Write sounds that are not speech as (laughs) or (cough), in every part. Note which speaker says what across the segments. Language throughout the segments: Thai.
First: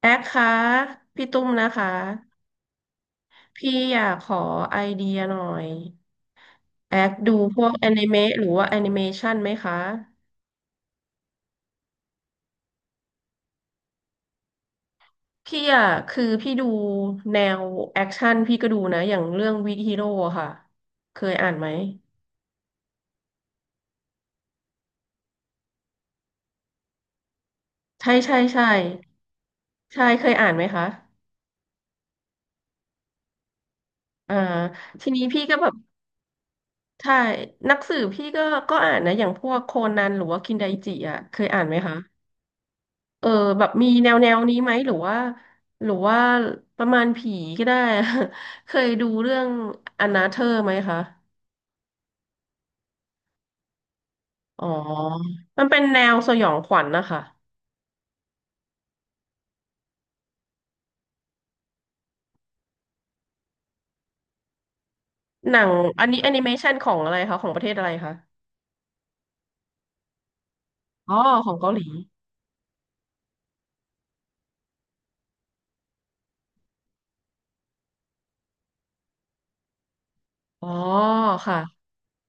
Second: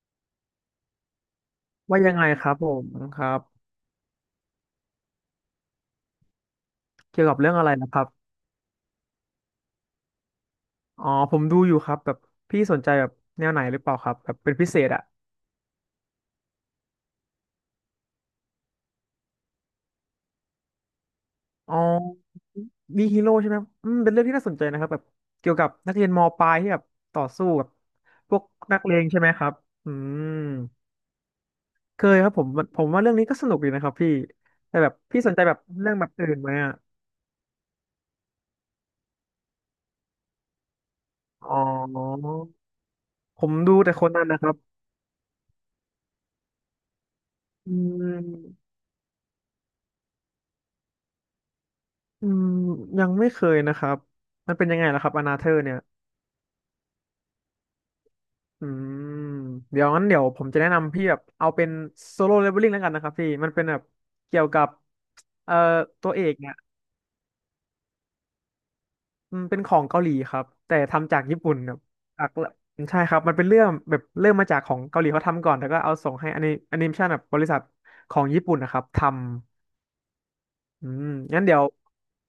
Speaker 1: แอคคะพี่ตุ้มนะคะ
Speaker 2: ว่ายังไงครับผมครับ
Speaker 1: พี่อยากขอไอเดียหน่อยแอค
Speaker 2: เกี่ยวกั
Speaker 1: ดู
Speaker 2: บเรื่อง
Speaker 1: พ
Speaker 2: อะ
Speaker 1: ว
Speaker 2: ไร
Speaker 1: กแอ
Speaker 2: นะครั
Speaker 1: นิ
Speaker 2: บ
Speaker 1: เมะหรือว่าแอนิเมชันไหมคะ
Speaker 2: อ๋อผมดูอยู่ครับแบบพี่สนใจแบบแนวไหนหรือเปล่าครับแบบเป็นพิเศษอ่ะ
Speaker 1: พี่อะคือพี่ดูแนวแอคชั่นพี่ก็ดูนะอย่างเรื่องวิกฮีโร่ค่ะเคยอ่านไหม
Speaker 2: อ๋อมีฮีโร่ใช่ไหมอืมเป็นเรื่องที่น่าสนใจนะครับแบบเกี่ยวกับนักเรียนมปลายที่แบบต่อสู้กับ
Speaker 1: ใช่
Speaker 2: พ
Speaker 1: ใช่
Speaker 2: วก
Speaker 1: ใช่
Speaker 2: นักเลงใช่ไหมครับอื
Speaker 1: ใช่เค
Speaker 2: ม
Speaker 1: ยอ่านไหมคะ
Speaker 2: เคยครับผมมันผมว่าเรื่องนี้ก็สนุกดีนะครับพี่
Speaker 1: อ่า
Speaker 2: แต่แบบ
Speaker 1: ที
Speaker 2: พี่
Speaker 1: นี้
Speaker 2: สนใจ
Speaker 1: พี่
Speaker 2: แบ
Speaker 1: ก็
Speaker 2: บ
Speaker 1: แบบ
Speaker 2: เรื่องแบบอื่นไหมอ่ะ
Speaker 1: ใช่หนักสืบพี่ก็อ่านนะอย่างพวกโคนันหรือว่าคินไดจิอะเคย
Speaker 2: อ๋อ
Speaker 1: อ่านไหมคะ เออ
Speaker 2: ผม
Speaker 1: แบบ
Speaker 2: ดู
Speaker 1: มี
Speaker 2: แต่ค
Speaker 1: แน
Speaker 2: น
Speaker 1: ว
Speaker 2: นั้นนะครั
Speaker 1: นี้
Speaker 2: บ
Speaker 1: ไหมหรือว่าหรือว่าประมาณผีก็
Speaker 2: อื
Speaker 1: ได้ (laughs) เค
Speaker 2: ม
Speaker 1: ยดูเรื่องอนาเธอร์ไหมคะ
Speaker 2: อืมยังไม่เคยนะครับมัน
Speaker 1: อ๋
Speaker 2: เป็
Speaker 1: อ
Speaker 2: นยังไงล่ะครับอนาเธอร์
Speaker 1: มัน
Speaker 2: เนี่
Speaker 1: เป็
Speaker 2: ย
Speaker 1: นแนวสยองขวัญนะคะ
Speaker 2: อืมเดี๋ยวงั้นเดี๋ยวผมจะแนะนำพี่แบบเอาเป็นโซโล่เลเวลลิ่งแล้วกันนะครับพี่มันเป็นแบบเกี่ยวกับเอ่
Speaker 1: ห
Speaker 2: อ
Speaker 1: นังอัน
Speaker 2: ตัว
Speaker 1: นี้
Speaker 2: เอ
Speaker 1: แอ
Speaker 2: ก
Speaker 1: นิเม
Speaker 2: เนี่ย
Speaker 1: ชันของอะไรคะของประเทศอะไรคะ
Speaker 2: มันเป็นของเกาหลีครับแต่
Speaker 1: อ๋
Speaker 2: ทำ
Speaker 1: อ
Speaker 2: จากญี่
Speaker 1: ขอ
Speaker 2: ปุ่
Speaker 1: ง
Speaker 2: น
Speaker 1: เกา
Speaker 2: แบ
Speaker 1: ห
Speaker 2: บ
Speaker 1: ลี
Speaker 2: จากใช่ครับมันเป็นเรื่องแบบเริ่มมาจากของเกาหลีเขาทำก่อนแล้วก็เอาส่งให้อนิเมชันแบบบริษัทของญี่ปุ่นนะครับทำ
Speaker 1: อ๋อ
Speaker 2: อืมงั้นเดี๋ยว
Speaker 1: ค่ะ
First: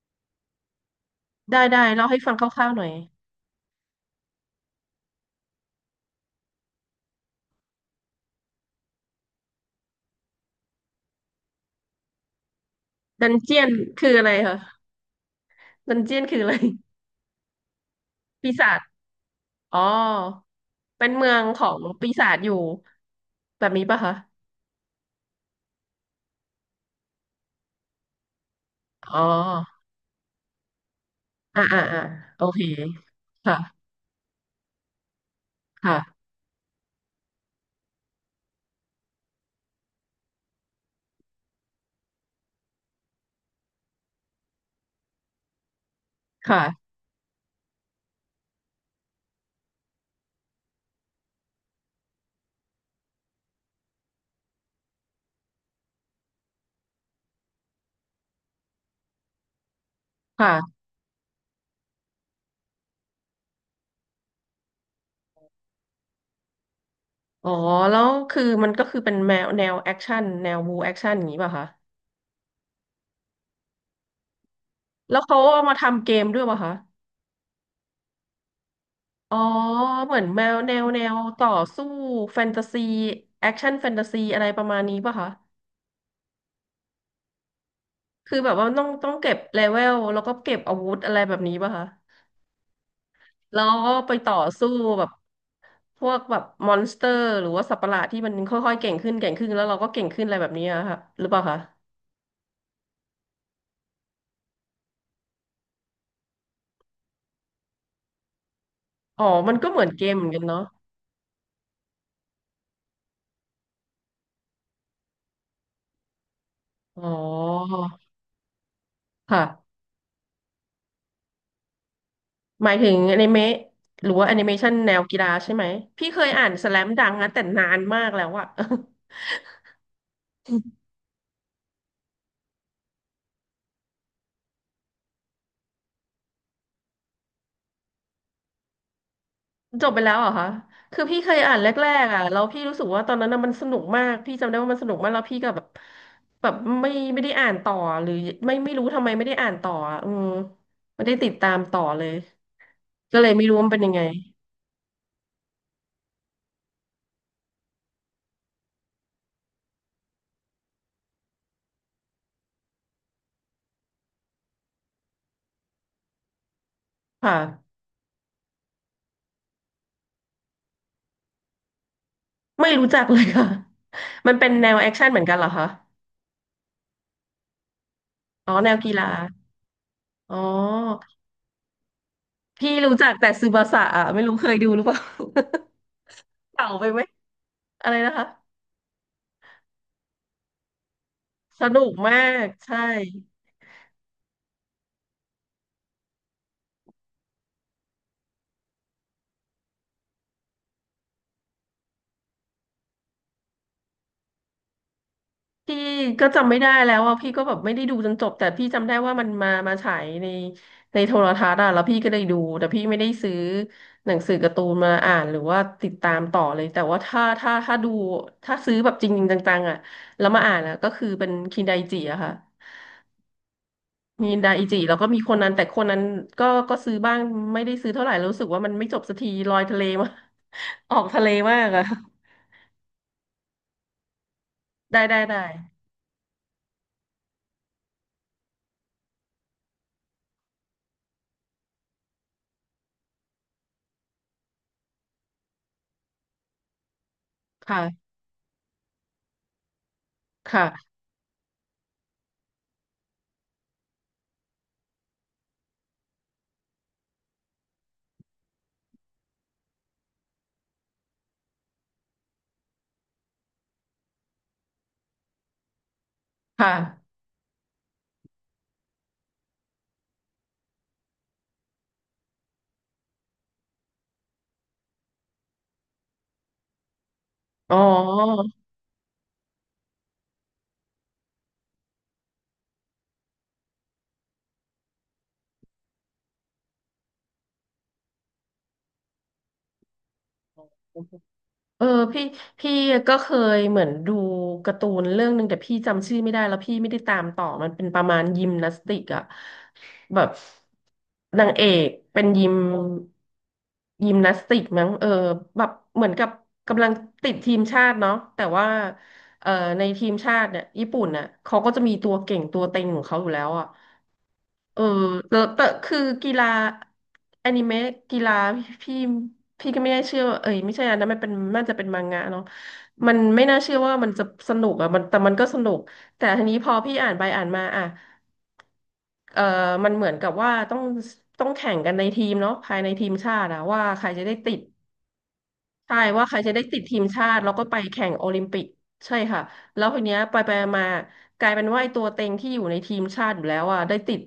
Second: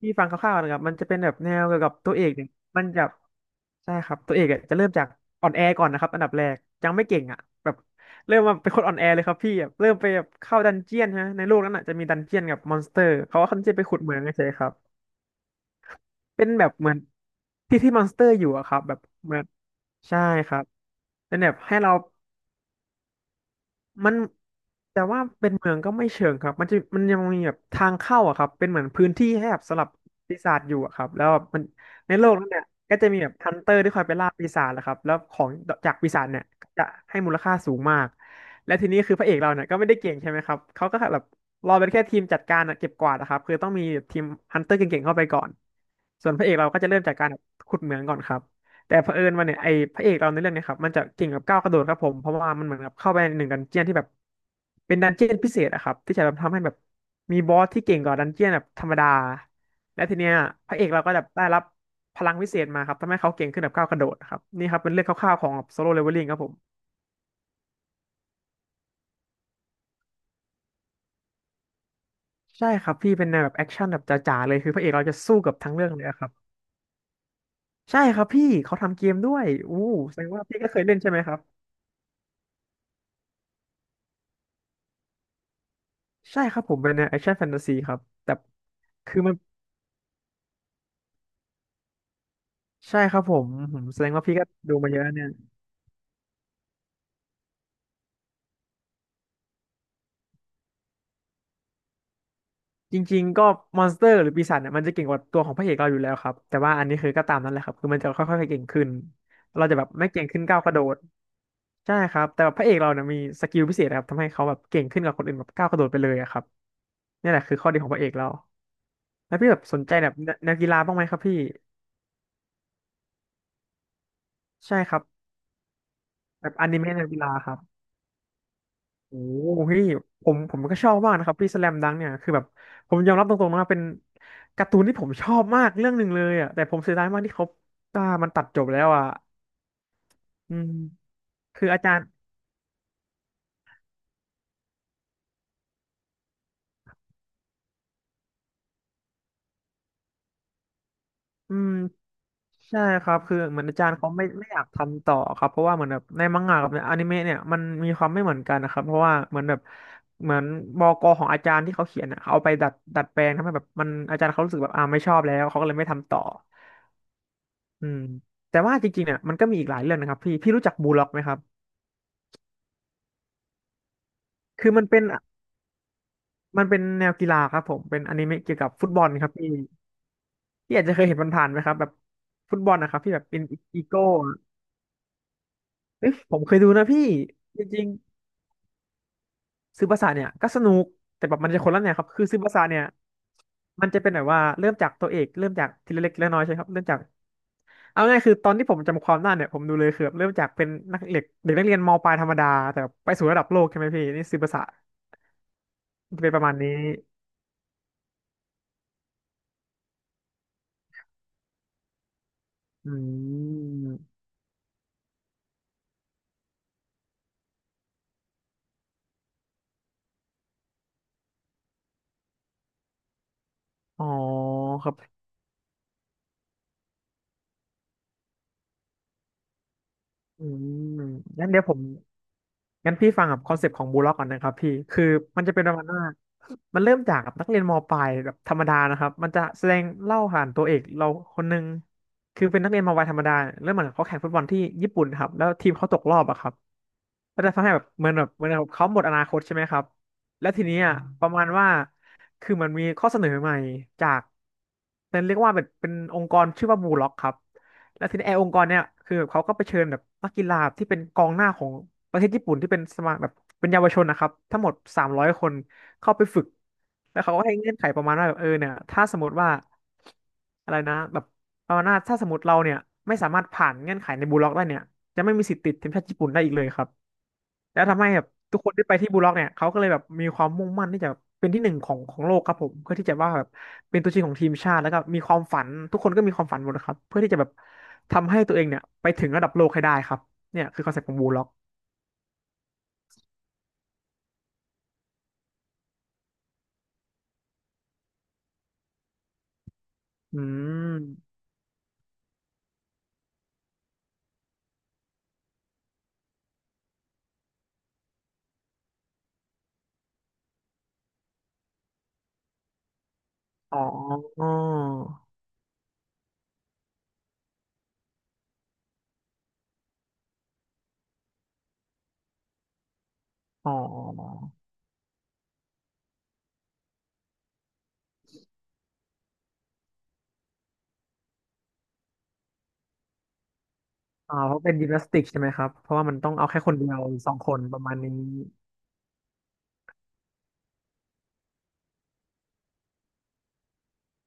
Speaker 2: พี่ฟังคร่าวๆนะครับมันจะเป็นแบบแน
Speaker 1: ได้
Speaker 2: วเกี่ยว
Speaker 1: ได้
Speaker 2: กับ
Speaker 1: เล่า
Speaker 2: ตัว
Speaker 1: ให้
Speaker 2: เอ
Speaker 1: ฟั
Speaker 2: ก
Speaker 1: งค
Speaker 2: เนี่ย
Speaker 1: ร่าวๆห
Speaker 2: มั
Speaker 1: น่
Speaker 2: น
Speaker 1: อย
Speaker 2: จะใช่ครับตัวเอกอะจะเริ่มจากอ่อนแอก่อนนะครับอันดับแรกยังไม่เก่งอ่ะแบบเริ่มมาเป็นคนอ่อนแอเลยครับพี่แบบเริ่มไปแบบเข้าดันเจียนใช่ไหมในโลกนั้นอ่ะจะมีดันเจียนกับมอนสเตอร์
Speaker 1: ดัน
Speaker 2: เขาว่า
Speaker 1: เจี
Speaker 2: เขา
Speaker 1: ยน
Speaker 2: จะไปขุด
Speaker 1: คื
Speaker 2: เห
Speaker 1: อ
Speaker 2: มือง
Speaker 1: อะไร
Speaker 2: ใช่
Speaker 1: คะ
Speaker 2: ครับ
Speaker 1: ดันเจียนคือ
Speaker 2: เป็
Speaker 1: อะ
Speaker 2: น
Speaker 1: ไร
Speaker 2: แบบเหมือนที่ที่มอนสเตอร์อยู่
Speaker 1: ปี
Speaker 2: อะค
Speaker 1: ศา
Speaker 2: รั
Speaker 1: จ
Speaker 2: บแบบเหมือน
Speaker 1: อ๋อ
Speaker 2: ใช่ครับ
Speaker 1: เป็นเมื
Speaker 2: เป็
Speaker 1: อ
Speaker 2: น
Speaker 1: ง
Speaker 2: แบบ
Speaker 1: ขอ
Speaker 2: ให้
Speaker 1: ง
Speaker 2: เรา
Speaker 1: ปีศาจอยู่แบบนี้ปะ
Speaker 2: มั
Speaker 1: คะ
Speaker 2: นแต่ว่าเป็นเมืองก็ไม่เชิงครับมันยังมีแบบทางเข้าอะครับเป็นเหมือนพื้น
Speaker 1: อ๋อ
Speaker 2: ที่ให้แบบสำหรับปีศาจอยู่อะครับแล้วแบบมั
Speaker 1: อ่า
Speaker 2: น
Speaker 1: อ่าอ่า
Speaker 2: ในโลก
Speaker 1: โอ
Speaker 2: นั้น
Speaker 1: เค
Speaker 2: เนี่ยก็จะมีแบบฮั
Speaker 1: ค่ะ
Speaker 2: นเตอร์ที่คอยไปล่าปีศาจแหละครับแล้วของจาก
Speaker 1: ค่ะ
Speaker 2: ปีศาจเนี่ยก็จะให้มูลค่าสูงมากและทีนี้คือพระเอกเราเนี่ยก็ไม่ได้เก่งใช่ไหมครับเขาก็แบบรอเป็นแค่ทีมจัดการอะเก็บกวาดนะครับคือต้องมีทีมฮันเตอร์เก่งๆเข้าไปก่อนส่วนพระเอกเราก็
Speaker 1: ค่ะ
Speaker 2: จะเริ่มจากการแบบขุดเหมืองก่อนครับ แต่เผอิญว่าเนี่ยไอ้พระเอกเราในเรื่องเนี่ยครับมันจะเก่งกับก้าวกระโดดครับผมเพราะว่ามันเหมือนกับเข้าไปในหนึ่งดันเจียนที่แบบเป็นดันเจียนพิเศษอะครับที่จะแบบทำให้แบบมีบอสที่เก่งกว่าดันเจียนแบบธรรมดาและทีเนี้ยพระ
Speaker 1: ค่ะ
Speaker 2: เอกเราก็แบบได้รับพลังพิเศษมาครับทำให้เขาเก่งขึ้นแบบก้าวกระโดดครับนี่ครับเป็นเรื่องคร่าวๆของโซโล่เลเวลลิ่งครับผม
Speaker 1: อ๋อแล้วคือมันก็คือเป็นแนวแอคชั่นแนวบูแอคชั่นอย่างนี้ป่ะคะ
Speaker 2: ใช่ครับพี่เป็นแนวแบบแอคชั่นแบบจ๋าๆเลยคือพระเอกเราจะ
Speaker 1: แล้ว
Speaker 2: สู้
Speaker 1: เขา
Speaker 2: กับ
Speaker 1: เอา
Speaker 2: ทั้ง
Speaker 1: มา
Speaker 2: เรื่องเล
Speaker 1: ทำ
Speaker 2: ย
Speaker 1: เก
Speaker 2: อะค
Speaker 1: ม
Speaker 2: รับ
Speaker 1: ด้วยป่ะคะ
Speaker 2: ใช่ครับพี่เขาทำเกมด้
Speaker 1: อ๋อ
Speaker 2: วยอู้
Speaker 1: เหมื
Speaker 2: แส
Speaker 1: อน
Speaker 2: ดง
Speaker 1: แน
Speaker 2: ว่า
Speaker 1: ว
Speaker 2: พี่ก็เคยเล่นใช่ไหมครับ
Speaker 1: ต่อสู้แฟนตาซีแอคชั่นแฟนตาซีอะไรประมาณนี้ป่ะคะ
Speaker 2: ใช่ครับผมเป็นแนวแอคชั่นแฟนตาซีครับแต่
Speaker 1: คือแบบว่าต้อง
Speaker 2: คือ
Speaker 1: เก็
Speaker 2: มัน
Speaker 1: บเลเวลแล้วก็เก็บอาวุธอะไรแบบนี้ป่ะคะ
Speaker 2: ใช่ครับผม
Speaker 1: แล้วก็
Speaker 2: แสด
Speaker 1: ไป
Speaker 2: งว่า
Speaker 1: ต่อ
Speaker 2: พี่ก็
Speaker 1: สู้
Speaker 2: ดูมาเย
Speaker 1: แบ
Speaker 2: อะ
Speaker 1: บ
Speaker 2: เนี่ย
Speaker 1: พวกแบบมอนสเตอร์หรือว่าสัตว์ประหลาดที่มันค่อยๆเก่งขึ้นเก่งขึ้นแล้วเราก็เก่งขึ้นอะไรแบบนี้อะค่ะหรือเปล่าคะ
Speaker 2: จริงๆก็มอนสเตอร์หรือปีศาจเนี่ยมันจะเก่งกว่าตัวของพระเอกเราอยู่แล้วครับแต่ว่าอันนี้คือก็ตามนั้นแหละครับคือมันจะค่อยๆเก่งขึ้น
Speaker 1: อ๋อมัน
Speaker 2: เรา
Speaker 1: ก็
Speaker 2: จะ
Speaker 1: เหมื
Speaker 2: แบ
Speaker 1: อ
Speaker 2: บ
Speaker 1: นเก
Speaker 2: ไม่
Speaker 1: มเห
Speaker 2: เก่
Speaker 1: มื
Speaker 2: ง
Speaker 1: อนกั
Speaker 2: ขึ้น
Speaker 1: น
Speaker 2: ก้าว
Speaker 1: เนาะ
Speaker 2: กระโดดใช่ครับแต่ว่าพระเอกเราเนี่ยมีสกิลพิเศษครับทำให้เขาแบบเก่งขึ้นกว่าคนอื่นแบบก้าวกระโดดไปเลยอะครับ
Speaker 1: อ๋อ
Speaker 2: นี่แหละคือข้อดีของพระเอกเราแล้ว
Speaker 1: ค่ะ
Speaker 2: พี่แบบสนใจแบบแนวกีฬาบ้างไหมครับพี่
Speaker 1: หมายถึงอนิเมะหรือว่าแอนิเมชัน
Speaker 2: ใช่
Speaker 1: แน
Speaker 2: ครั
Speaker 1: ว
Speaker 2: บ
Speaker 1: กีฬาใช่ไหมพี่เคยอ่า
Speaker 2: แบ
Speaker 1: น
Speaker 2: บอ
Speaker 1: สแล
Speaker 2: นิ
Speaker 1: ม
Speaker 2: เมะแน
Speaker 1: ดั
Speaker 2: ว
Speaker 1: ง
Speaker 2: กี
Speaker 1: นะ
Speaker 2: ฬา
Speaker 1: แต่
Speaker 2: ครับ
Speaker 1: นานมากแล้วอะ
Speaker 2: โอ้
Speaker 1: (laughs)
Speaker 2: พี่ผมผมก็ชอบมากนะครับพี่สแลมดังเนี่ยคือแบบผมยอมรับตรงๆนะเป็นการ์ตูนที่ผมชอบมากเรื่องหนึ่งเลยอ่ะแต่ผมเสียดายมากที่เขามันตัดจบแล้วอ่ะ
Speaker 1: จบไปแล้วเหรอคะ
Speaker 2: อืม
Speaker 1: คือพี่เคยอ่าน
Speaker 2: คือ
Speaker 1: แร
Speaker 2: อาจาร
Speaker 1: ก
Speaker 2: ย์
Speaker 1: ๆอะแล้วพี่รู้สึกว่าตอนนั้นน่ะมันสนุกมากพี่จำได้ว่ามันสนุกมากแล้วพี่ก็แบบไม่ได้อ่านต่อหรือไม่รู้ทำไมไม่ได้อ่านต่ออะอืมไม่ได้ติดตา
Speaker 2: อื
Speaker 1: ม
Speaker 2: ม
Speaker 1: ต่อเลย
Speaker 2: ใช่ครั
Speaker 1: ก็
Speaker 2: บ
Speaker 1: เลย
Speaker 2: คือ
Speaker 1: ไม่รู้
Speaker 2: เหมือ
Speaker 1: ว่า
Speaker 2: น
Speaker 1: มัน
Speaker 2: อา
Speaker 1: เป็น
Speaker 2: จา
Speaker 1: ยั
Speaker 2: ร
Speaker 1: ง
Speaker 2: ย์
Speaker 1: ไง
Speaker 2: เขาไม่อยากทำต่อครับเพราะว่าเหมือนแบบในมังงะกับในอนิเมะเนี่ยมันมีความไม่เหมือนกันนะครับเพราะว่าเหมือนแบบเหมือนบกของอาจารย์ที่เขาเขียนอ่ะเขาเอาไปดัดแปลงทำให้แบบมันอาจารย์เขารู้สึกแบบไม่ชอบแล้วเขาก็เลยไม่ทำต่อ
Speaker 1: ค่ะ
Speaker 2: อืมแต่ว่าจริงๆเนี่ยมันก็มีอีกหลายเรื่องนะครับพี่ พี่รู้จักบูลล็อกไหมครับ
Speaker 1: ไม่รู้จักเลยค่ะ (laughs) มันเป็นแน
Speaker 2: คือ
Speaker 1: ว
Speaker 2: มัน
Speaker 1: แอค
Speaker 2: เป็น
Speaker 1: ชั่นเหมือนกันเหรอคะ
Speaker 2: มันเป็นแนวกีฬาครับผม เป็นอนิเมะ
Speaker 1: อ๋อ
Speaker 2: เกี่ยวกั
Speaker 1: แน
Speaker 2: บ
Speaker 1: ว
Speaker 2: ฟุ
Speaker 1: กี
Speaker 2: ตบอ
Speaker 1: ฬา
Speaker 2: ลครับพี่
Speaker 1: อ๋อ
Speaker 2: พี่อาจจะเคยเห็นผ่านๆไหมครับแบบฟุตบ
Speaker 1: พี่
Speaker 2: อลนะ
Speaker 1: รู้
Speaker 2: ครับ
Speaker 1: จัก
Speaker 2: ที่แบบ
Speaker 1: แต่
Speaker 2: เป็น
Speaker 1: ซึบาสะ
Speaker 2: อีโก้
Speaker 1: อ่ะไม่รู้เคยดูหรือเปล่า
Speaker 2: เอ้ยผมเค
Speaker 1: (laughs)
Speaker 2: ย
Speaker 1: เก่า
Speaker 2: ดู
Speaker 1: ไป
Speaker 2: นะ
Speaker 1: ไหม
Speaker 2: พี่จริง
Speaker 1: อะไรนะคะ
Speaker 2: ๆซื้อภาษาเนี่ยก็สนุกแต่แบบมันจะ
Speaker 1: ส
Speaker 2: คนละ
Speaker 1: นุ
Speaker 2: แน
Speaker 1: ก
Speaker 2: วครับ
Speaker 1: มา
Speaker 2: คือซื้อ
Speaker 1: ก
Speaker 2: ภาษา
Speaker 1: ใช่
Speaker 2: เนี่ยมันจะเป็นแบบว่าเริ่มจากตัวเอกเริ่มจากทีละเล็กทีละน้อยใช่ไหมครับเริ่มจากเอาง่ายคือตอนที่ผมจำความได้เนี่ยผมดูเลยคือแบบเริ่มจากเป็นนักเด็กเด็กนักเรียนมปลายธรรมดาแต่ไปสู่ระดับโลกใช่ไหมพี่นี่ซื้อภาษา
Speaker 1: พี่ก็
Speaker 2: เป็นประ
Speaker 1: จำ
Speaker 2: มาณ
Speaker 1: ไม่ได้
Speaker 2: นี้
Speaker 1: แล้วว่าพี่ก็แบบไม่ได้ดูจนจบแต่พี่จำได้ว่ามันมาฉายในในโทรทัศน์อ่ะแล้วพี่ก็ได้ดูแต่พี่
Speaker 2: อื
Speaker 1: ไม่ได้ซื้อหนัง
Speaker 2: ม
Speaker 1: สือการ์ตูนมาอ่านหรือว่าติดตามต่อเลยแต่ว่าถ้าดูถ้าซื้อแบบจริงๆจังๆอ่ะแล้วมาอ่านอะก็คือเป็นคินไดจิอะค่ะ
Speaker 2: อ๋อ
Speaker 1: มีดาอิจิ
Speaker 2: ครั
Speaker 1: แล้วก็มี
Speaker 2: บ
Speaker 1: คนนั้นแต่คนนั้นก็ซื้อบ้างไม่ได้ซื้อเท่าไหร่แล้วรู้สึกว่ามันไม่จบสักทีลอยทะเลมาก
Speaker 2: อื
Speaker 1: (laughs) ออ
Speaker 2: ม
Speaker 1: กทะเล
Speaker 2: งั้น
Speaker 1: มา
Speaker 2: เดี๋ยว
Speaker 1: ก
Speaker 2: ผม
Speaker 1: อะ
Speaker 2: งั้นพี่ฟังกับคอนเซปต์ของบูล็อกก่อนนะครับพี่
Speaker 1: ได้
Speaker 2: คือ
Speaker 1: ได้ได้
Speaker 2: มันจะเป็นประมาณว่ามันเริ่มจากนักเรียนมปลายแบบธรรมดานะครับมันจะแสดงเล่าผ่านตัวเอกเราคนหนึ่งคือเป็นนักเรียนมปลายธรรมดาเริ่มเหมือนเขาแข่งฟุตบอลที่ญี่ปุ่นครับแล้วทีมเขาตกรอบอะครับก็จะทำให้แบบเห
Speaker 1: ค่ะ
Speaker 2: มือนแบบเหมือนแบบเขาหมดอนาคตใช่ไหมครับแล้วทีนี้
Speaker 1: ค่ะ
Speaker 2: อะประมาณว่าคือมันมีข้อเสนอใหม่จากเป็นเรียกว่าเป็นองค์กรชื่อว่าบูล็อกครับ แล้วทีนี้ไอ้องค์กรเนี่ยคือแบบเขาก็ไปเชิญแบบนักกีฬาที่เป็นกองหน้าของประเทศญี่ปุ่นที่เป็นสมาแบบเป็นเยาวชนนะครับทั้งหมด300คนเข้าไปฝึก
Speaker 1: ค่ะ
Speaker 2: แล้วเขาก็ให้เงื่อนไขประมาณว่าแบบเนี่ยถ้าสมมติว่าอะไรนะแบบประมาณว่าถ้าสมมติเราเนี่ยไม่สามารถผ่านเงื่อนไขในบูลล็อกได้เนี่ยจะไม่มีสิทธิ์ติดทีมชาติญี่ปุ่นได้อีกเลยครับ
Speaker 1: อ๋อ
Speaker 2: แล้วทำให้แบบทุกคนที่ไปที่บูล็อกเนี่ยเขาก็เลยแบบมีความมุ่งมั่นที่จะเป็นที่หนึ่งของโลกครับผมเพื่อที่จะว่าแบบเป็นตัวจริงของทีมชาติแล้วก็มีความฝันทุกคนก็มีความฝันหมดนะครับเพื่อที่จะแบบทำให้ตัวเองเนี่ยไปถึงระดับโลกให้ได้ครับเนี่ยคือคอนเซ็ปต์ของบูลล็อก
Speaker 1: เออพี่พี่ก็เคยเหมือนดูการ์ตูนเรื่องหนึ่งแต่พี่จำชื่อไม่ได้แล้วพี่ไม่ได้ตามต่อมันเป็นประมาณยิมนาสติกอะแบบ
Speaker 2: อืม
Speaker 1: นางเอกเป็นยิมนาสติกมั้งเออแบบเหมือนกับกำลังติดทีมชาติเนาะแต่ว่าเอ่อในทีมชาติเนี่ยญี่ปุ่นน่ะเขาก็จะมีตัวเก่งตัวเต็งของเขาอยู่แล้วอะ
Speaker 2: อ๋ออ๋อ
Speaker 1: เออแล้วแต่คือกีฬาอนิเมะกีฬาพี่พี่ก็ไม่ได้เชื่อว่าเอ้ยไม่ใช่อันนั้นมันเป็นน่าจะเป็นมังงะเนาะมันไม่น่า
Speaker 2: อ๋อ
Speaker 1: เชื่อว่ามันจะสนุกอ่ะมันแต่มันก็สนุกแต่ทีนี้พอพี่อ่านไปอ่านมาอ่ะเออมันเหมือนกับว่าต้องแข่งกันในทีมเนาะภายในทีมชาติอะว่าใครจะได้
Speaker 2: อ๋อ
Speaker 1: ติ
Speaker 2: เพ
Speaker 1: ด
Speaker 2: ราะเป็นยิมนาสติกใช่ไหมครับเพ
Speaker 1: ใช่
Speaker 2: ราะว่ามัน
Speaker 1: ว่า
Speaker 2: ต้อ
Speaker 1: ใค
Speaker 2: ง
Speaker 1: ร
Speaker 2: เอา
Speaker 1: จะ
Speaker 2: แค่
Speaker 1: ได้
Speaker 2: คน
Speaker 1: ติด
Speaker 2: เดีย
Speaker 1: ที
Speaker 2: ว
Speaker 1: ม
Speaker 2: หรือ
Speaker 1: ชา
Speaker 2: สอง
Speaker 1: ติ
Speaker 2: ค
Speaker 1: แล้ว
Speaker 2: น
Speaker 1: ก็ไป
Speaker 2: ประมาณ
Speaker 1: แข่
Speaker 2: นี้
Speaker 1: งโอลิมปิกใช่ค่ะแล้วทีเนี้ยไปมากลายเป็นว่าไอ้ตัวเต็งที่อยู่ในทีมชาติอยู่แล้วอ่ะได้ติด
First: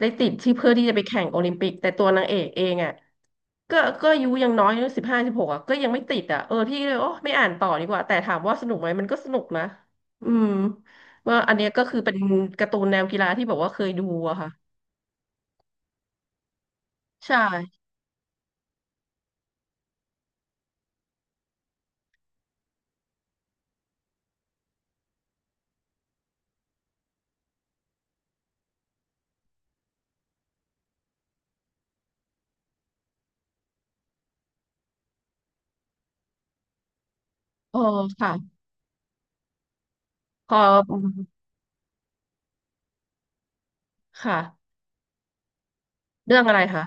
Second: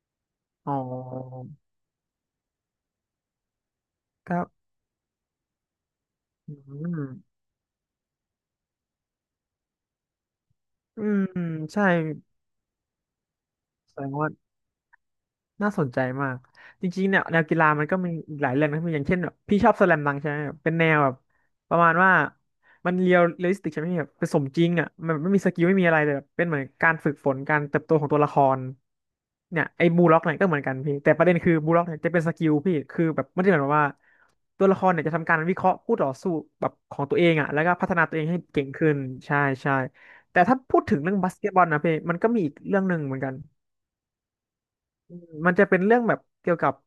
Speaker 1: ได้ติดที่เพื่
Speaker 2: อ๋
Speaker 1: อที่จะไปแข่งโอ
Speaker 2: อ
Speaker 1: ลิมปิกแต่ตัวนางเอกเองอ่ะก็อายุ
Speaker 2: ครั
Speaker 1: ยังน้
Speaker 2: บ
Speaker 1: อย15-16อ่ะก็ยังไม่ติดอ่ะเอ
Speaker 2: อื
Speaker 1: อพี่
Speaker 2: ม
Speaker 1: เลยโอ้ไม่อ่านต่อดีกว่าแต่ถามว่าสนุกไหมมันก็สนุกนะอืม
Speaker 2: อืม
Speaker 1: ว่าอันเนี้ยก็
Speaker 2: ใช่
Speaker 1: คือเป็นการ์ตูนแนวกีฬาที่แบบว่าเคย
Speaker 2: แส
Speaker 1: ดู
Speaker 2: ดงว่า
Speaker 1: อะค่ะ
Speaker 2: น่าสนใจมากจริงๆเนี่ย
Speaker 1: ใช่
Speaker 2: แนวกีฬามันก็มีอีกหลายเรื่องนะพี่อย่างเช่นแบบพี่ชอบสแลมดังก์ใช่ไหมแบบเป็นแนวแบบประมาณว่ามันเรียลลิสติกใช่ไหมพี่แบบเป็นสมจริงอ่ะมันไม่มีสกิลไม่มีอะไรเลยแบบเป็นเหมือนการฝึกฝนการเติบโตของตัวละครเนี่ยไอ้บูล็อกเนี่ยก็เหมือนกันพี่แต่ประเด็นคือบูล็อกเนี่ยจะเป็นสกิลพี่คือแบบไม่ได้หมายความว่าตัวละครเนี่ยจะทำการวิเคราะห์คู่ต่อสู้แบบของตัวเองอ่ะแล้วก็
Speaker 1: เออ
Speaker 2: พัฒนาตัวเองให้
Speaker 1: ค่ะ
Speaker 2: เก่งขึ้นใช่ใช่แต่
Speaker 1: พอ
Speaker 2: ถ้าพูด
Speaker 1: อื
Speaker 2: ถึง
Speaker 1: ม
Speaker 2: เรื่องบาสเกตบอลนะพี่มันก็มีอีกเรื่องหนึ่งเหมือนกัน
Speaker 1: ค่ะ
Speaker 2: อืมมันจะเป็นเรื่องแบบ
Speaker 1: เรื่อง
Speaker 2: เกี่
Speaker 1: อะ
Speaker 2: ย
Speaker 1: ไร
Speaker 2: วกับ
Speaker 1: คะ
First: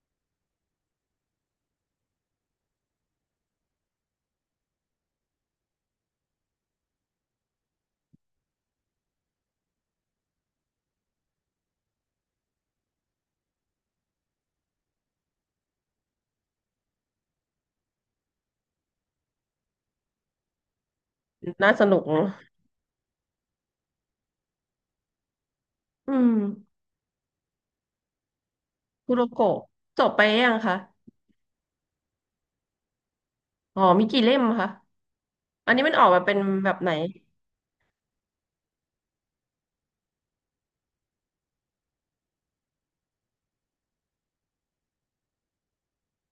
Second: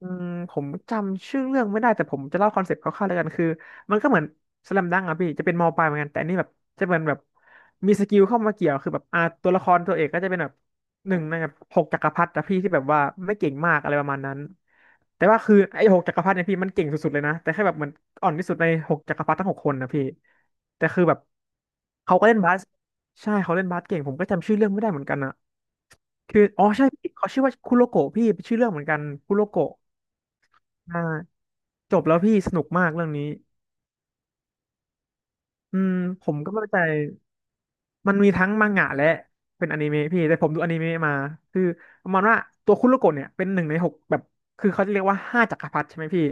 Speaker 2: อืมผมจำชื่อเรื่องไม่ได้แต่ผมจะเล่าคอนเซ็ปต์คร่าวๆแล้วกันคือมันก็เหมือนสแลมดังก์อะพี่จะเป็นมอปลายเหมือนกันแต่อันนี่แบบจะเป็นแบบมีสกิลเข้ามาเกี่ยวคือแบบตัวละครตัวเอกก็จะเป็นแบบหนึ่งในแบบหกจักรพรรดิอะพี่ที่แบบว่าไม่เก่งมากอะไรประมาณนั้นแต่ว่าคือไอ้หกจักรพรรดิเนี่ยพี่มันเก่งสุดๆเลยนะแต่แค่แบบเหมือนอ่อนที่สุดในหกจักรพรรดิทั้งหกคนนะพี่แต่คือแบบ
Speaker 1: น่าสนุก
Speaker 2: เขาก็เล่นบาส ใช่เขาเล่นบาสเก่งผมก็จำชื่อเรื่องไม่ได้เหมือนกันอะ
Speaker 1: อืม
Speaker 2: คืออ๋อใช่พี่เขาชื่อว่าคุโรโกะพี่เป็นชื่อเรื่องเหมือนกัน
Speaker 1: คุโร
Speaker 2: คุโร
Speaker 1: โกะ
Speaker 2: โกะ
Speaker 1: จบไปยังคะ
Speaker 2: อ่าจบแล้วพี่สนุกมากเรื่องนี้
Speaker 1: อ๋อมีกี่เล่มคะ อัน
Speaker 2: อื
Speaker 1: นี้มั
Speaker 2: ม
Speaker 1: นออกมา
Speaker 2: ผ
Speaker 1: เป็
Speaker 2: ม
Speaker 1: น
Speaker 2: ก็ไม่
Speaker 1: แบ
Speaker 2: เข้า
Speaker 1: บ
Speaker 2: ใจ
Speaker 1: ไหน
Speaker 2: มันมีทั้งมังงะและเป็นอนิเมะพี่แต่ผมดูอนิเมะมาคือประมาณว่าตัวคุโรโกะเนี่ยเป็นหนึ่งในหกแบบคือเขาจะเรียกว่าห้าจักรพรรดิใช่ไหมพี่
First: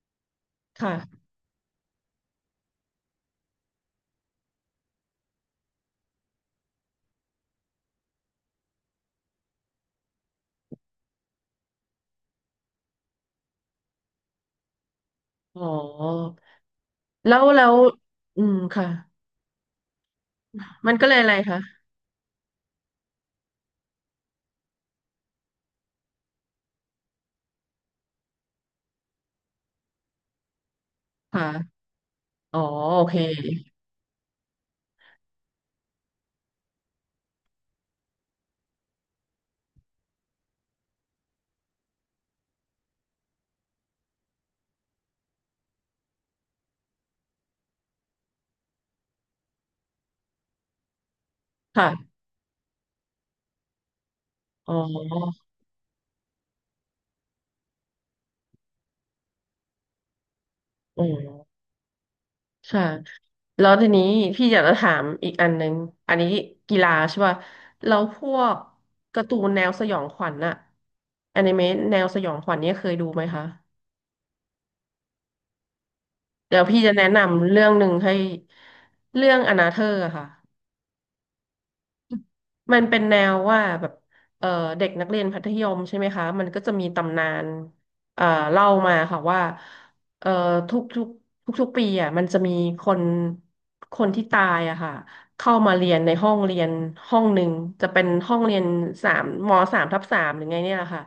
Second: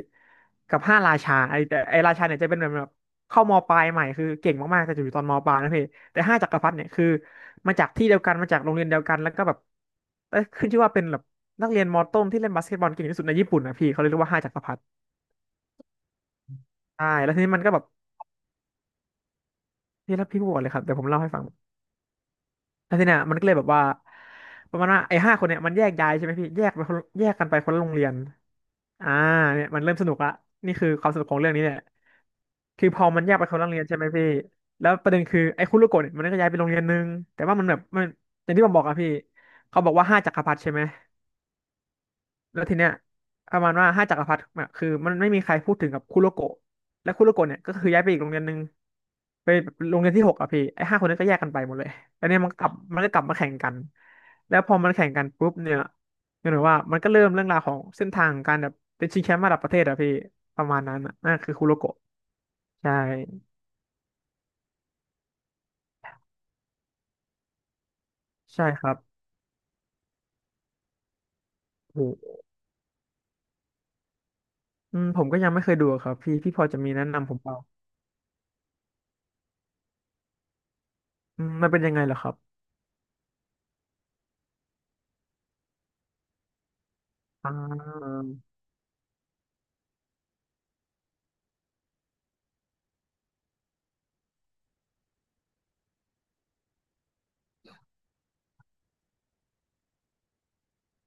Speaker 2: กับ
Speaker 1: ค่ะ
Speaker 2: ห้าราชาไอ้แต่ไอ้ราชาเนี่ยจะเป็นแบบเข้ามปลายใหม่คือเก่งมากๆแต่อยู่ตอนมปลายนะพี่แต่ห้าจักรพรรดิเนี่ยคือมาจากที่เดียวกันมาจากโรงเรียนเดียวกันแล้วก็แบบเอ้ยขึ้นชื่อว่าเป็นแบบนักเรียนมต้นที่เล่นบาสเกตบอลเก่งที่สุดในญี่ปุ่นนะพี่เขาเลยเรียกว่าห้าจักรพรรดิ
Speaker 1: อ๋อ
Speaker 2: ใช่แล้ว
Speaker 1: แล้
Speaker 2: ที
Speaker 1: ว
Speaker 2: นี้มั
Speaker 1: แล้
Speaker 2: นก็
Speaker 1: ว
Speaker 2: แบบ
Speaker 1: อืม ค่ะ
Speaker 2: พี่ถ้าพี่พูดก่อนเลยครับ
Speaker 1: มั
Speaker 2: เดี๋
Speaker 1: น
Speaker 2: ยวผ
Speaker 1: ก็
Speaker 2: ม
Speaker 1: เลย
Speaker 2: เล่า
Speaker 1: อะ
Speaker 2: ให้
Speaker 1: ไร
Speaker 2: ฟัง
Speaker 1: คะ
Speaker 2: แล้วทีเนี้ยมันก็เลยแบบว่าประมาณว่าไอ้ห้าคนเนี่ยมันแยกย้ายใช่ไหมพี่แยกไปคนแยกกันไปคนละโรงเรียนอ่าเนี่ยมันเริ่มสนุกละนี่คือความสนุก
Speaker 1: ค
Speaker 2: ของเรื่องนี้เนี่ย
Speaker 1: ่ะ อ๋อ
Speaker 2: คือพ
Speaker 1: โอ
Speaker 2: อ
Speaker 1: เค
Speaker 2: มันแยกไปคนละโรงเรียนใช่ไหมพี่แล้วประเด็นคือไอ้คุรุโกะเนี่ยมันก็ย้ายไปโรงเรียนนึงแต่ว่ามันแบบมันอย่างที่ผมบอกอะพี่เขาบอกว่าห้าจักรพรรดิใช่ไหม แล้วทีเนี้ยประมาณว่าห้าจักรพรรดิอะคือมันไม่มีใครพูดถึงกับคุโรโกะและคุโรโกะเนี่ยก็คือย้ายไปอีกโรงเรียนหนึ่งไปโรงเรียนที่หกอะพี่ไอ้ห้าคนนั้นก็แยกกันไปหมดเลย
Speaker 1: ค่ะ
Speaker 2: แล้วเนี่ยมันก็กลับมาแข่งกันแล้วพ
Speaker 1: อ๋อ
Speaker 2: อมันแข่งกันปุ๊บเนี่ยก็เหมือนว่ามันก็เริ่มเรื่องราวของเส้นทางของการแบบเป็นชิงแชมป์ระดับประเทศอะพี่ประมาณนั้น
Speaker 1: อ๋
Speaker 2: อะนั่นคือ
Speaker 1: อ
Speaker 2: คุโรโกะ
Speaker 1: ค่ะ
Speaker 2: ใช่
Speaker 1: แล้วทีนี้พี่อยากจะถามอีกอันนึงอันนี้กีฬาใช่ป่ะแล้วพวก
Speaker 2: ใช่ครับ
Speaker 1: การ์ตูนแนวสยองขวัญอะอนิเมะแน
Speaker 2: โ
Speaker 1: วสยอง
Speaker 2: ห
Speaker 1: ขวัญเนี่ยเคยดูไหมคะ
Speaker 2: อืมผมก็ยังไม่เคยดูอะครับพี่พี่
Speaker 1: เดี๋
Speaker 2: พ
Speaker 1: ยว
Speaker 2: อจะ
Speaker 1: พี่
Speaker 2: มี
Speaker 1: จะ
Speaker 2: แนะ
Speaker 1: แนะ
Speaker 2: นำผมเป
Speaker 1: นำ
Speaker 2: ล่า
Speaker 1: เรื่องหนึ่งให้ เรื่องอนาเธอร์อะค่ะ
Speaker 2: อืมมันเป็นยังไงเหรอครับ
Speaker 1: มันเป็นแนวว่าแบบเอ่อเด็กนักเรียนมัธยมใช่ไหมคะมันก็จะมีตำนาน
Speaker 2: อ่า
Speaker 1: เอ่อเล่ามาค่ะว่าเอ่อทุกทุกทุกๆปีอ่ะมันจะมีคนคนที่ตายอะค่ะเข้ามาเรียนในห้องเรียนห้องหนึ่งจะเป็นห้องเรียนสามทับสามหรือไงเนี่ยแหละค่ะ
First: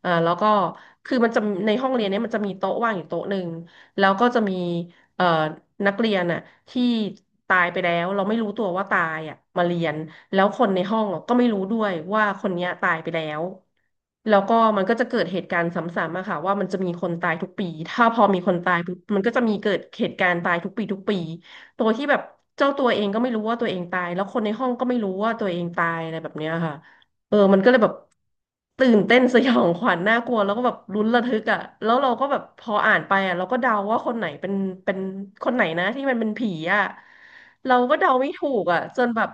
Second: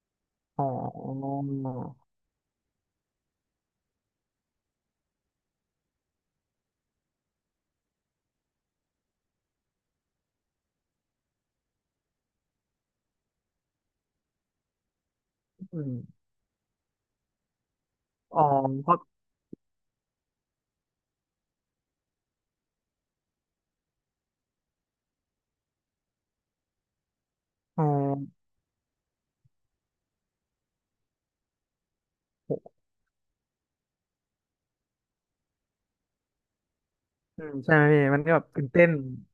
Speaker 1: แล้วก็
Speaker 2: อ๋อ
Speaker 1: คือมันจะในห้องเรียนเนี้ยมันจะมีโต๊ะว่างอยู่โต๊ะหนึ่งแล้วก็จะมีเอ่อนักเรียนอะที่ตายไปแล้วเราไม่รู้ตัวว่าตายอะมาเรียน แล้วคนในห้องอะก็ไม่รู้ด้วยว่าคนเนี้ยตายไปแล้ว แล้วก็มันก็จะเกิดเหตุการณ์ซ
Speaker 2: อืม
Speaker 1: ้ำๆอะค่ะว่ามันจะมีคนตายทุกปี ถ้าพอ
Speaker 2: อ๋
Speaker 1: มี
Speaker 2: อ
Speaker 1: คนตาย
Speaker 2: เพ
Speaker 1: ปุ๊
Speaker 2: ราะ
Speaker 1: บมันก็จะมีเกิดเหตุการณ์ตายทุกปีทุกปีตัวที่แบบเจ้าตัวเองก็ไม่รู้ว่าตัวเองตายแล้วคนในห้องก็ไม่รู้ว่าตัวเองตายอะไรแบบเนี้ยค่ะเออมันก็เลย
Speaker 2: อ๋อ
Speaker 1: แบบตื่นเต้นสยองขวัญน่ากลัวแล้วก็แบบลุ้นระทึกอ่ะแล้วเราก็แบบพอ
Speaker 2: โห
Speaker 1: อ่านไปอ่ะเราก็เดาว่าคนไหนเป็นคนไหนนะที่มันเป็นผีอ่ะ
Speaker 2: อืมใช่
Speaker 1: เรา
Speaker 2: ไหม
Speaker 1: ก็
Speaker 2: พี่
Speaker 1: เดา
Speaker 2: มัน
Speaker 1: ไม่
Speaker 2: ก็แบบ
Speaker 1: ถูก
Speaker 2: ตื่น
Speaker 1: อ่ะ
Speaker 2: เต้น
Speaker 1: จนแบบ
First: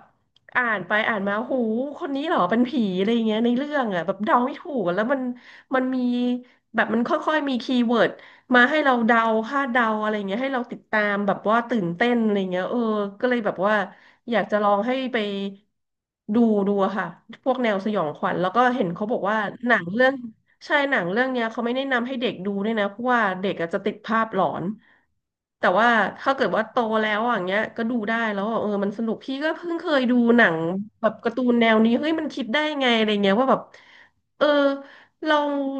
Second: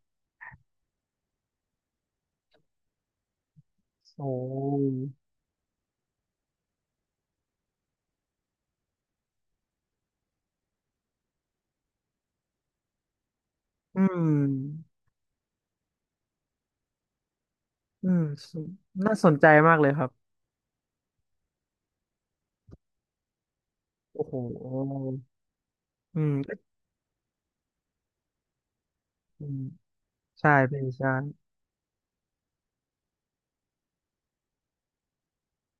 Speaker 1: อ่านไปอ่านมาหูคนนี้เหรอเป็นผีอะไรอย่างเงี้ยในเรื่องอ่ะแบบ
Speaker 2: โอ้
Speaker 1: เดาไม่ถูกอะแล้วมันมีแบบมันค่อยๆมีคีย์เวิร์ดมาให้เราเดาคาดเดาอะไรเงี้ยให้เราติดตามแบบว่าตื่นเต้นอะไรเงี้ยเออก็เลยแบบว่า
Speaker 2: อืม
Speaker 1: อยากจะลองให้ไปดูดูอะค่ะพวกแนวสยอ
Speaker 2: อื
Speaker 1: งข
Speaker 2: ม
Speaker 1: วัญแล้วก็เห็นเขาบ
Speaker 2: น่า
Speaker 1: อก
Speaker 2: สน
Speaker 1: ว่า
Speaker 2: ใจ
Speaker 1: ห
Speaker 2: มา
Speaker 1: นั
Speaker 2: ก
Speaker 1: ง
Speaker 2: เลยค
Speaker 1: เรื่
Speaker 2: รั
Speaker 1: อ
Speaker 2: บ
Speaker 1: ง ใช่หนังเรื่องเนี้ยเขาไม่แนะนำให้เด็กดูด้วยนะเพราะว่าเด็กอาจจะติดภา
Speaker 2: โอ้
Speaker 1: พ
Speaker 2: โห
Speaker 1: หลอนแต่ว่า
Speaker 2: อื
Speaker 1: ถ้า
Speaker 2: ม
Speaker 1: เกิด
Speaker 2: ก็
Speaker 1: ว่าโตแล้วอย่างเงี้ยก็ดูได้แล้วอะเออมันสนุกพี่
Speaker 2: อื
Speaker 1: ก็
Speaker 2: ม
Speaker 1: เพิ่งเคยดูหนั
Speaker 2: ใช่
Speaker 1: ง
Speaker 2: พี่
Speaker 1: แบ
Speaker 2: ใช่
Speaker 1: บการ์ตูนแนวนี้เฮ้ยมันคิดได้ไงอะไรเงี้ยว่าแบบเออเรา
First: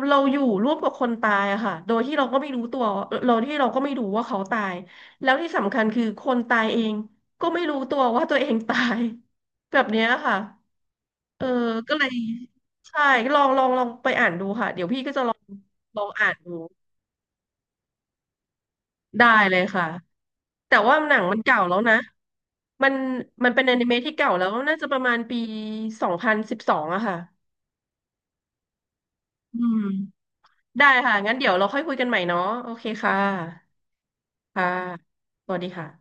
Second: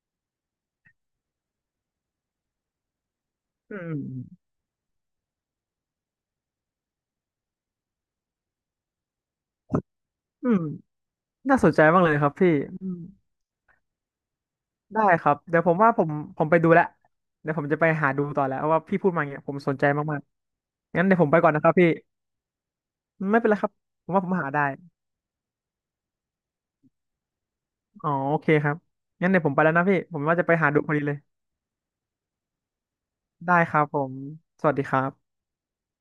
Speaker 1: เราอยู่ร่วมกับคนตายอะค่ะโดยที่เราก็ไม่รู้ตัวเราที่เรา
Speaker 2: อื
Speaker 1: ก็
Speaker 2: ม
Speaker 1: ไม่รู้
Speaker 2: อื
Speaker 1: ว่าเขา
Speaker 2: ม
Speaker 1: ตายแล้วที่สำคัญคือคนตายเองก็ไม่รู้ตัวว่าตัวเองตาย (laughs) แบบเนี้ยค่ะ
Speaker 2: อืม
Speaker 1: เออ
Speaker 2: น่าสนใจ
Speaker 1: ก็
Speaker 2: มา
Speaker 1: เล
Speaker 2: กเล
Speaker 1: ย
Speaker 2: ยครับพี่อืม
Speaker 1: ใช่ลองไปอ่านดูค่ะเดี๋ยวพี่
Speaker 2: ได้
Speaker 1: ก็จะ
Speaker 2: ค
Speaker 1: ล
Speaker 2: รั
Speaker 1: อ
Speaker 2: บ
Speaker 1: ง
Speaker 2: เดี๋ยวผมว่าผม
Speaker 1: อ่าน
Speaker 2: ผม
Speaker 1: ดู
Speaker 2: ไปดูแล้วเดี๋ยวผมจะไปหาดูต่อแล้วเพราะว่าพี่พูดมาอ
Speaker 1: ได้
Speaker 2: ย่างเงี้ยผ
Speaker 1: เล
Speaker 2: ม
Speaker 1: ย
Speaker 2: สน
Speaker 1: ค่ะ
Speaker 2: ใจมาก
Speaker 1: แต่
Speaker 2: ๆ
Speaker 1: ว่า
Speaker 2: งั้น
Speaker 1: ห
Speaker 2: เดี๋
Speaker 1: นั
Speaker 2: ยว
Speaker 1: ง
Speaker 2: ผม
Speaker 1: มั
Speaker 2: ไป
Speaker 1: น
Speaker 2: ก่อน
Speaker 1: เก่า
Speaker 2: นะครั
Speaker 1: แล้
Speaker 2: บ
Speaker 1: ว
Speaker 2: พี่
Speaker 1: นะมัน
Speaker 2: ไม่เป็
Speaker 1: มั
Speaker 2: น
Speaker 1: น
Speaker 2: ไร
Speaker 1: เป็น
Speaker 2: ครั
Speaker 1: อ
Speaker 2: บ
Speaker 1: นิเมะ
Speaker 2: ผ
Speaker 1: ที่
Speaker 2: มว่าผ
Speaker 1: เก่า
Speaker 2: ม
Speaker 1: แล้
Speaker 2: หา
Speaker 1: ว
Speaker 2: ได้
Speaker 1: น่าจะประมาณปี2012อะค่ะ
Speaker 2: อ๋อโอเคครับงั้นเดี๋ยวผม
Speaker 1: อื
Speaker 2: ไปแล้ว
Speaker 1: ม
Speaker 2: นะพี่ ผมว่าจะไปหาดู
Speaker 1: ได้
Speaker 2: พอดีเล
Speaker 1: ค่ะ
Speaker 2: ย
Speaker 1: งั้นเดี๋ยวเราค่อยคุยกันใหม่เนาะโอเคค่ะ
Speaker 2: ได้ครับผม ส
Speaker 1: ค่ะ
Speaker 2: วัสดีครับ
Speaker 1: สวัสดีค่ะ